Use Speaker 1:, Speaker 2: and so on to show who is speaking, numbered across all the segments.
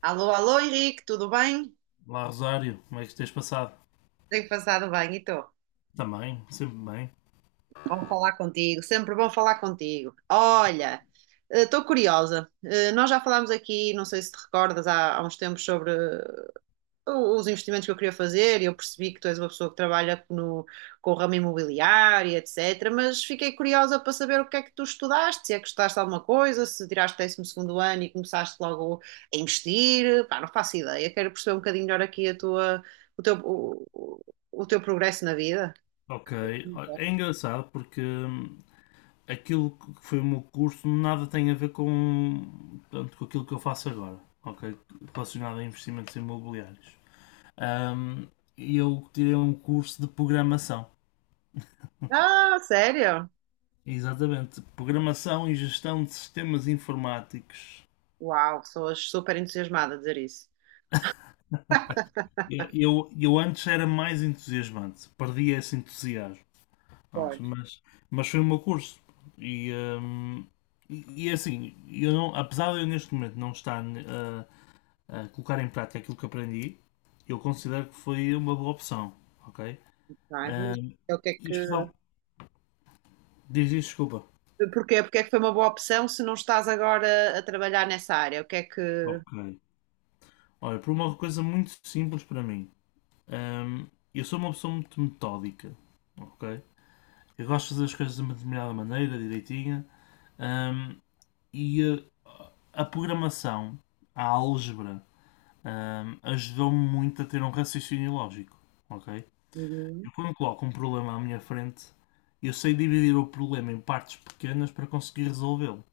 Speaker 1: Alô, alô, Henrique, tudo bem?
Speaker 2: Olá, Rosário, como é que tens passado?
Speaker 1: Tenho passado bem, e estou.
Speaker 2: Também, sempre bem.
Speaker 1: Bom falar contigo, sempre bom falar contigo. Olha, estou curiosa. Nós já falámos aqui, não sei se te recordas, há uns tempos sobre os investimentos que eu queria fazer e eu percebi que tu és uma pessoa que trabalha no, com o ramo imobiliário, e etc. Mas fiquei curiosa para saber o que é que tu estudaste, se é que estudaste alguma coisa, se tiraste 12 segundo ano e começaste logo a investir. Pá, não faço ideia. Quero perceber um bocadinho melhor aqui a tua, o teu, o, o- o teu progresso na vida.
Speaker 2: Ok. Olha, é engraçado porque aquilo que foi o meu curso nada tem a ver com, portanto, com aquilo que eu faço agora, ok? Relacionado a investimentos imobiliários. Hum, eu tirei um curso de programação,
Speaker 1: Ah, sério?
Speaker 2: exatamente, programação e gestão de sistemas informáticos.
Speaker 1: Uau, sou super entusiasmada a dizer isso.
Speaker 2: Eu antes era mais entusiasmante, perdi esse entusiasmo. Pronto,
Speaker 1: Pois,
Speaker 2: mas foi o meu curso. E, hum, é assim, eu não, apesar de eu neste momento não estar a colocar em prática aquilo que aprendi, eu considero que foi uma boa opção, ok?
Speaker 1: não é?
Speaker 2: Hum,
Speaker 1: É o que é que.
Speaker 2: isto dá- diz isto, desculpa.
Speaker 1: Porquê? Porque é que foi uma boa opção se não estás agora a trabalhar nessa área? O que é que.
Speaker 2: Ok. Olha, por uma coisa muito simples para mim. Hum, eu sou uma pessoa muito metódica, ok? Eu gosto de fazer as coisas de uma determinada maneira, direitinha. Hum, e uh, a programação, a álgebra, ajudou-me muito a ter um raciocínio lógico, ok?
Speaker 1: Uhum.
Speaker 2: Eu quando coloco um problema à minha frente, eu sei dividir o problema em partes pequenas para conseguir resolvê-lo.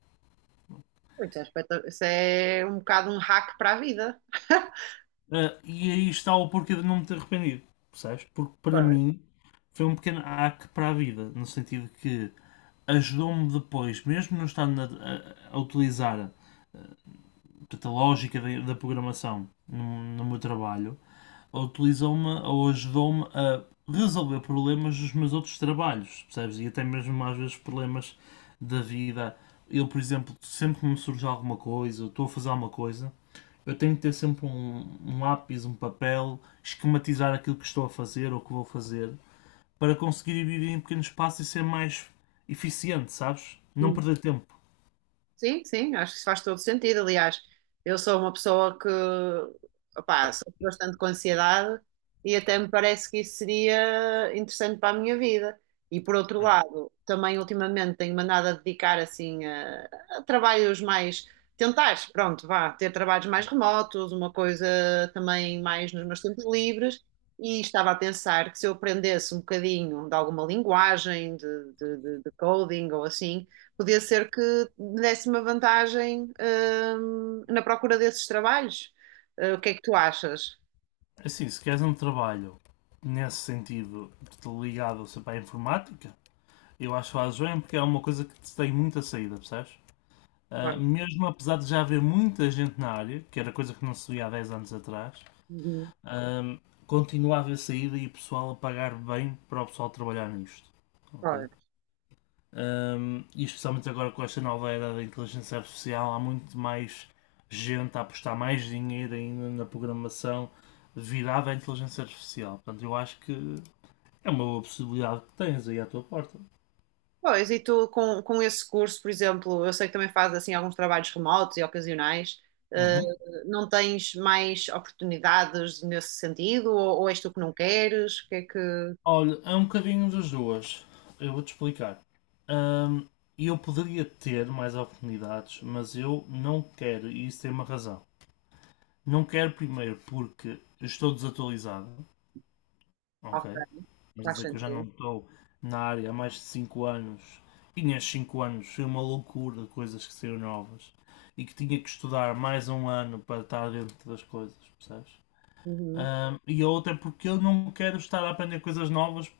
Speaker 1: Isso é, isso é um bocado um hack para a vida.
Speaker 2: Ah, e aí está o porquê de não me ter arrependido, percebes? Porque para
Speaker 1: Claro.
Speaker 2: mim foi um pequeno hack para a vida, no sentido que ajudou-me depois, mesmo não estando a utilizar a lógica da programação no meu trabalho, ou utilizou-me ou ajudou-me a resolver problemas dos meus outros trabalhos, percebes? E até mesmo às vezes problemas da vida. Eu, por exemplo, sempre que me surge alguma coisa, eu estou a fazer alguma coisa, eu tenho que ter sempre um lápis, um papel, esquematizar aquilo que estou a fazer ou que vou fazer, para conseguir dividir em pequenos passos e ser mais eficiente, sabes? Não perder tempo.
Speaker 1: Sim, sim, acho que isso faz todo sentido. Aliás, eu sou uma pessoa que, opá, sofro bastante com ansiedade e até me parece que isso seria interessante para a minha vida. E por outro lado, também ultimamente tenho-me andado a dedicar assim a trabalhos mais, tentar, pronto, vá, ter trabalhos mais remotos, uma coisa também mais nos meus tempos livres. E estava a pensar que se eu aprendesse um bocadinho de alguma linguagem, de coding ou assim. Podia ser que desse uma vantagem, na procura desses trabalhos. O que é que tu achas?
Speaker 2: Assim, se queres um trabalho nesse sentido ligado, sei lá, à informática. Eu acho o AjoM porque é uma coisa que te tem muita saída, percebes? Ah,
Speaker 1: Pois,
Speaker 2: mesmo apesar de já haver muita gente na área, que era coisa que não se via há 10 anos atrás,
Speaker 1: uhum,
Speaker 2: ahm, continua a haver saída e o pessoal a pagar bem para o pessoal trabalhar nisto, ok?
Speaker 1: pois.
Speaker 2: E especialmente agora com esta nova era da inteligência artificial, há muito mais gente a apostar mais dinheiro ainda na programação virada à inteligência artificial. Portanto, eu acho que é uma boa possibilidade que tens aí à tua porta.
Speaker 1: Pois, e tu com esse curso, por exemplo, eu sei que também fazes assim alguns trabalhos remotos e ocasionais, eh,
Speaker 2: Uhum.
Speaker 1: não tens mais oportunidades nesse sentido? Ou és tu que não queres? O que é que.
Speaker 2: Olha, é um bocadinho das duas. Eu vou-te explicar. Hum, eu poderia ter mais oportunidades, mas eu não quero, e isso tem uma razão. Não quero primeiro porque eu estou desatualizado,
Speaker 1: Ok,
Speaker 2: ok? Quer
Speaker 1: faz
Speaker 2: dizer que eu já não
Speaker 1: sentido.
Speaker 2: estou na área há mais de 5 anos. E nestes 5 anos foi uma loucura de coisas que saíram novas e que tinha que estudar mais um ano para estar dentro das coisas, percebes?
Speaker 1: Uhum,
Speaker 2: E a outra é porque eu não quero estar a aprender coisas novas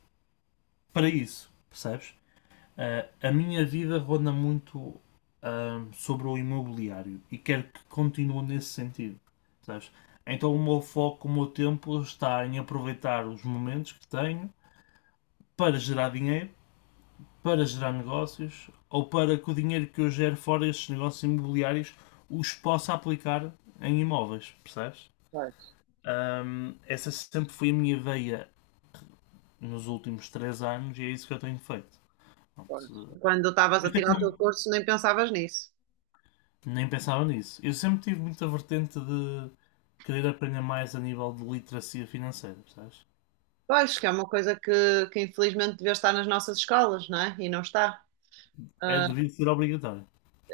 Speaker 2: para isso, percebes? Ah, a minha vida ronda muito sobre o imobiliário e quero que continue nesse sentido, sabes? Então o meu foco, o meu tempo está em aproveitar os momentos que tenho para gerar dinheiro, para gerar negócios ou para que o dinheiro que eu gero fora destes negócios imobiliários os possa aplicar em imóveis, percebes?
Speaker 1: pois,
Speaker 2: Essa sempre foi a minha veia nos últimos 3 anos e é isso que eu tenho feito.
Speaker 1: pois.
Speaker 2: Portanto.
Speaker 1: Quando estavas a tirar o teu curso, nem pensavas nisso.
Speaker 2: Nem pensava nisso. Eu sempre tive muita vertente de querer aprender mais a nível de literacia financeira, percebes?
Speaker 1: Eu acho que é uma coisa que infelizmente devia estar nas nossas escolas, não é? E não está.
Speaker 2: É, devia ser obrigatório.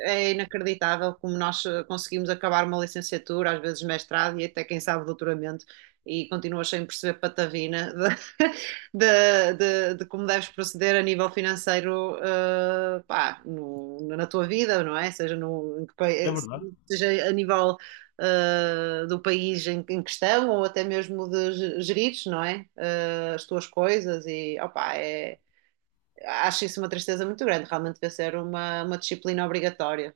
Speaker 1: É inacreditável como nós conseguimos acabar uma licenciatura, às vezes mestrado e até quem sabe doutoramento, e continuas sem perceber patavina de, de como deves proceder a nível financeiro, pá, na tua vida, não é? Seja, no, em que
Speaker 2: É verdade,
Speaker 1: seja a nível do país em, em questão ou até mesmo de gerires, não é? As tuas coisas e opá, é, acho isso uma tristeza muito grande. Realmente deve ser uma disciplina obrigatória.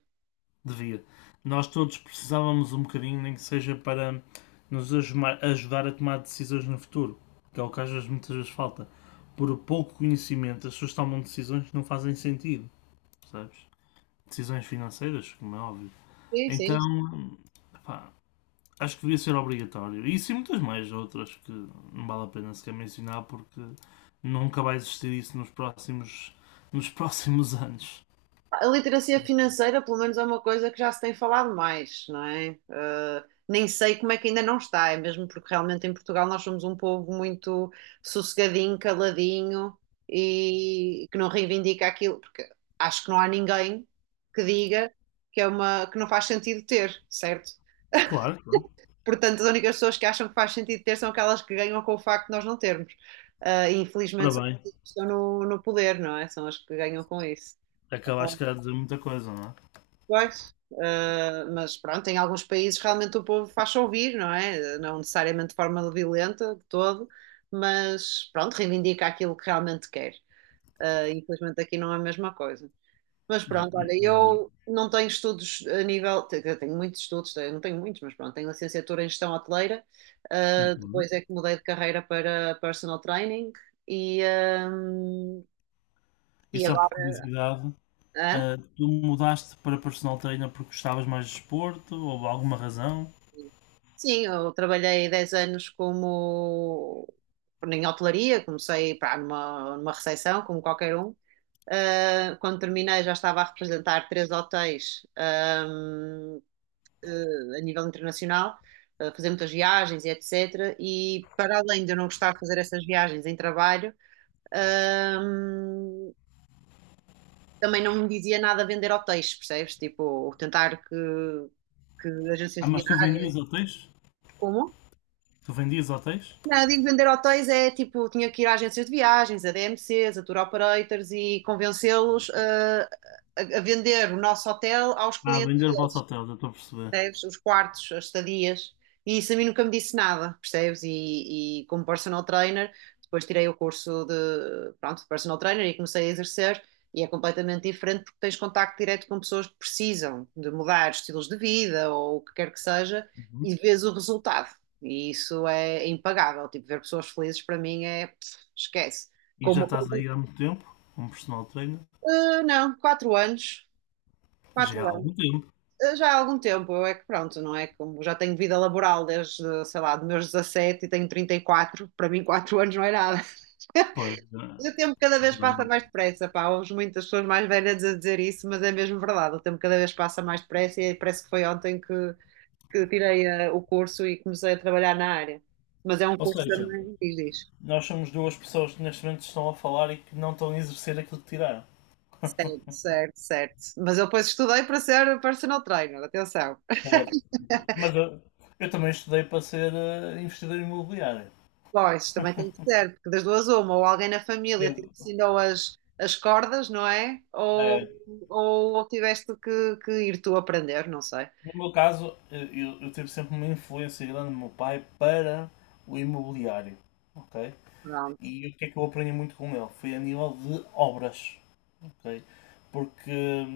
Speaker 2: devia. Nós todos precisávamos um bocadinho, nem que seja para nos ajudar a tomar decisões no futuro, que é o que às vezes muitas vezes falta. Por pouco conhecimento, as pessoas tomam decisões que não fazem sentido, percebes? Decisões financeiras, como é óbvio.
Speaker 1: Sim, sim.
Speaker 2: Então, acho que devia ser obrigatório. E sim e muitas mais outras que não vale a pena sequer mencionar porque nunca vai existir isso nos próximos anos.
Speaker 1: A literacia financeira, pelo menos, é uma coisa que já se tem falado mais, não é? Nem sei como é que ainda não está, é mesmo porque realmente em Portugal nós somos um povo muito sossegadinho, caladinho e que não reivindica aquilo, porque acho que não há ninguém que diga que é uma que não faz sentido ter, certo?
Speaker 2: Claro, claro.
Speaker 1: Portanto, as únicas pessoas que acham que faz sentido ter são aquelas que ganham com o facto de nós não termos. E
Speaker 2: Ora
Speaker 1: infelizmente são as
Speaker 2: bem,
Speaker 1: pessoas que estão no, no poder, não é? São as que ganham com isso.
Speaker 2: acabaste calhar de dizer muita coisa, não
Speaker 1: Pois, mas pronto, em alguns países realmente o povo faz-se ouvir, não é? Não necessariamente de forma violenta de todo, mas pronto, reivindica aquilo que realmente quer. Infelizmente aqui não é a mesma coisa. Mas
Speaker 2: é? É,
Speaker 1: pronto, olha, eu
Speaker 2: infelizmente.
Speaker 1: não tenho estudos a eu tenho muitos estudos, eu não tenho muitos, mas pronto, tenho licenciatura em gestão hoteleira,
Speaker 2: Muito bem.
Speaker 1: depois é que mudei de carreira para personal training e, ehm,
Speaker 2: E
Speaker 1: e
Speaker 2: só por
Speaker 1: agora.
Speaker 2: curiosidade,
Speaker 1: Hã?
Speaker 2: tu mudaste para personal trainer porque gostavas mais de desporto ou alguma razão?
Speaker 1: Sim, eu trabalhei 10 anos como em hotelaria, comecei pá, numa, numa recepção, como qualquer um. Ah, quando terminei já estava a representar 3 hotéis, a nível internacional, a fazer muitas viagens e etc. E para além de eu não gostar de fazer essas viagens em trabalho, ahm, também não me dizia nada vender hotéis, percebes? Tipo, tentar que agências
Speaker 2: Ah,
Speaker 1: de
Speaker 2: mas tu
Speaker 1: viagem.
Speaker 2: vendias hotéis?
Speaker 1: Como?
Speaker 2: Tu vendias hotéis?
Speaker 1: Não, digo vender hotéis é tipo, tinha que ir a agências de viagens, a DMCs, a tour operators e convencê-los a vender o nosso hotel aos
Speaker 2: Ah,
Speaker 1: clientes,
Speaker 2: vender o vosso hotel, já estou a perceber.
Speaker 1: percebes? Os quartos, as estadias, e isso a mim nunca me disse nada, percebes? E como personal trainer, depois tirei o curso de, pronto, de personal trainer e comecei a exercer, e é completamente diferente porque tens contacto direto com pessoas que precisam de mudar estilos de vida ou o que quer que seja,
Speaker 2: Uhum.
Speaker 1: e vês o resultado. E isso é impagável. Tipo, ver pessoas felizes para mim é, pff, esquece.
Speaker 2: E
Speaker 1: Como
Speaker 2: já
Speaker 1: uma
Speaker 2: estás
Speaker 1: conta,
Speaker 2: aí há muito tempo, como personal trainer?
Speaker 1: ah, não, 4 anos, quatro.
Speaker 2: Já há algum tempo.
Speaker 1: Já há algum tempo, eu é que pronto, não é? Como já tenho vida laboral desde, sei lá, dos meus 17 e tenho 34, para mim 4 anos não é nada.
Speaker 2: Pois,
Speaker 1: O tempo cada vez passa
Speaker 2: realmente.
Speaker 1: mais depressa, pá, ouves muitas pessoas mais velhas a dizer isso, mas é mesmo verdade, o tempo cada vez passa mais depressa e parece que foi ontem que tirei o curso e comecei a trabalhar na área. Mas é um
Speaker 2: Ou
Speaker 1: curso
Speaker 2: seja,
Speaker 1: também, diz, diz.
Speaker 2: nós somos duas pessoas que neste momento estão a falar e que não estão a exercer aquilo que tiraram.
Speaker 1: Certo, certo. Mas eu depois estudei para ser personal trainer, atenção.
Speaker 2: Certo. Mas eu também estudei para ser investidor imobiliário.
Speaker 1: Pois, também tem que ser, porque das duas uma, ou alguém na família
Speaker 2: Eu,
Speaker 1: te ensinou as, as cordas, não é?
Speaker 2: eh,
Speaker 1: Ou tiveste que ir tu aprender, não sei.
Speaker 2: no meu caso, eu tive sempre uma influência grande do meu pai para o imobiliário. Ok?
Speaker 1: Pronto.
Speaker 2: E o que é que eu aprendi muito com ele? Foi a nível de obras, ok? Porque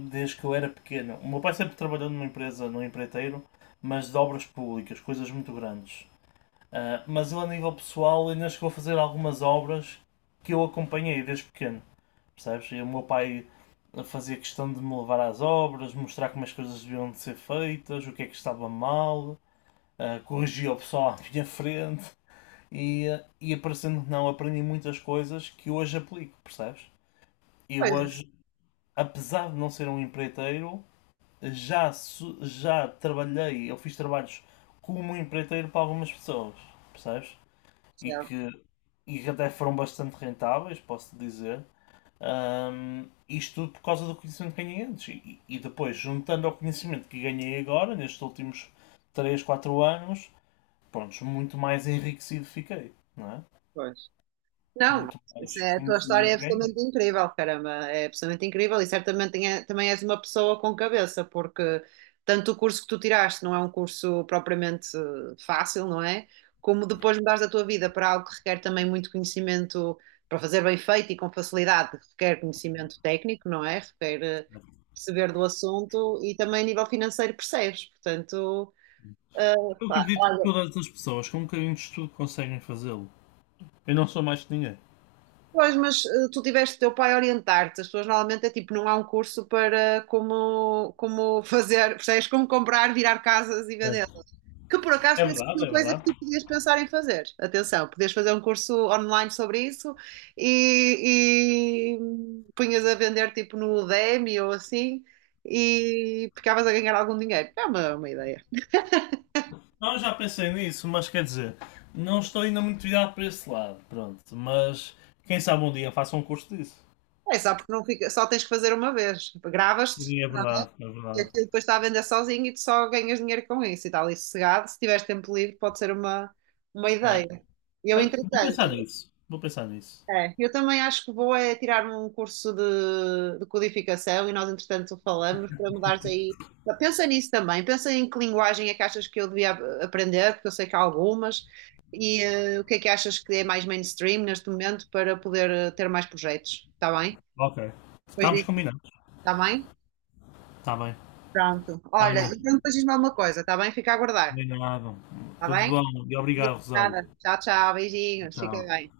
Speaker 2: desde que eu era pequeno, o meu pai sempre trabalhou numa empresa, num empreiteiro, mas de obras públicas, coisas muito grandes. Ah, mas ele, a nível pessoal, ainda chegou a fazer algumas obras que eu acompanhei desde pequeno, percebes? E o meu pai fazia questão de me levar às obras, mostrar como as coisas deviam de ser feitas, o que é que estava mal, corrigia o pessoal à minha frente e aparecendo que não, aprendi muitas coisas que hoje aplico, percebes? E
Speaker 1: Pois,
Speaker 2: hoje apesar de não ser um empreiteiro, já, já trabalhei, eu fiz trabalhos como um empreiteiro para algumas pessoas, percebes? E
Speaker 1: Rachel,
Speaker 2: que, e que até foram bastante rentáveis, posso dizer. Isto tudo por causa do conhecimento que ganhei antes. E depois, juntando ao conhecimento que ganhei agora, nestes últimos 3 4 anos, pronto, muito mais enriquecido fiquei, não é?
Speaker 1: pois. Não,
Speaker 2: Muito
Speaker 1: isso
Speaker 2: mais
Speaker 1: é- a tua história é
Speaker 2: conhecimento ganhei.
Speaker 1: absolutamente incrível, caramba, é absolutamente incrível e certamente também és uma pessoa com cabeça, porque tanto o curso que tu tiraste não é um curso propriamente fácil, não é? Como depois mudares a tua vida para algo que requer também muito conhecimento para fazer bem feito e com facilidade, requer conhecimento técnico, não é? Requer perceber do assunto e também a nível financeiro percebes, portanto, eh,
Speaker 2: Eu
Speaker 1: pá,
Speaker 2: acredito que
Speaker 1: olha,
Speaker 2: todas as pessoas com um bocadinho de estudo conseguem fazê-lo. Eu não sou mais que ninguém.
Speaker 1: pois, mas tu tiveste o teu pai a orientar-te. As pessoas normalmente é tipo, não há um curso para como, como fazer, percebes? Como comprar, virar casas e vendê-las.
Speaker 2: Certo.
Speaker 1: Que por acaso
Speaker 2: É
Speaker 1: não é
Speaker 2: verdade,
Speaker 1: uma
Speaker 2: é
Speaker 1: coisa que
Speaker 2: verdade.
Speaker 1: tu podias pensar em fazer. Atenção, podias fazer um curso online sobre isso e punhas a vender tipo no Udemy ou assim e ficavas a ganhar algum dinheiro. É uma ideia.
Speaker 2: Não, eu já pensei nisso, mas quer dizer, não estou ainda muito virado para esse lado, pronto. Mas quem sabe um dia faça um curso disso.
Speaker 1: É só porque não fica, só tens que fazer uma vez. Gravas-te.
Speaker 2: Sim, é verdade, é
Speaker 1: E
Speaker 2: verdade.
Speaker 1: aquilo depois está a vender sozinho e tu só ganhas dinheiro com isso e está ali sossegado. Se tiveres tempo livre, pode ser uma
Speaker 2: É.
Speaker 1: ideia. Eu,
Speaker 2: Olha, vou
Speaker 1: entretanto,
Speaker 2: pensar nisso, vou pensar nisso.
Speaker 1: é, eu também acho que vou é tirar um curso de codificação e nós, entretanto, falamos para mudares aí. Pensa nisso também, pensa em que linguagem é que achas que eu devia aprender, porque eu sei que há algumas, e o que é que achas que é mais mainstream neste momento para poder ter mais projetos, está bem?
Speaker 2: Ok.
Speaker 1: Depois
Speaker 2: Estamos
Speaker 1: disso,
Speaker 2: combinados.
Speaker 1: está bem?
Speaker 2: Está bem.
Speaker 1: Pronto. Olha,
Speaker 2: Olha,
Speaker 1: então depois diz-me alguma coisa, está bem? Fica a aguardar.
Speaker 2: combinado.
Speaker 1: Tá
Speaker 2: Tudo
Speaker 1: bem?
Speaker 2: bom e obrigado, Rosário.
Speaker 1: Obrigada. Tchau, tchau. Beijinhos. Fica
Speaker 2: Tchau.
Speaker 1: bem.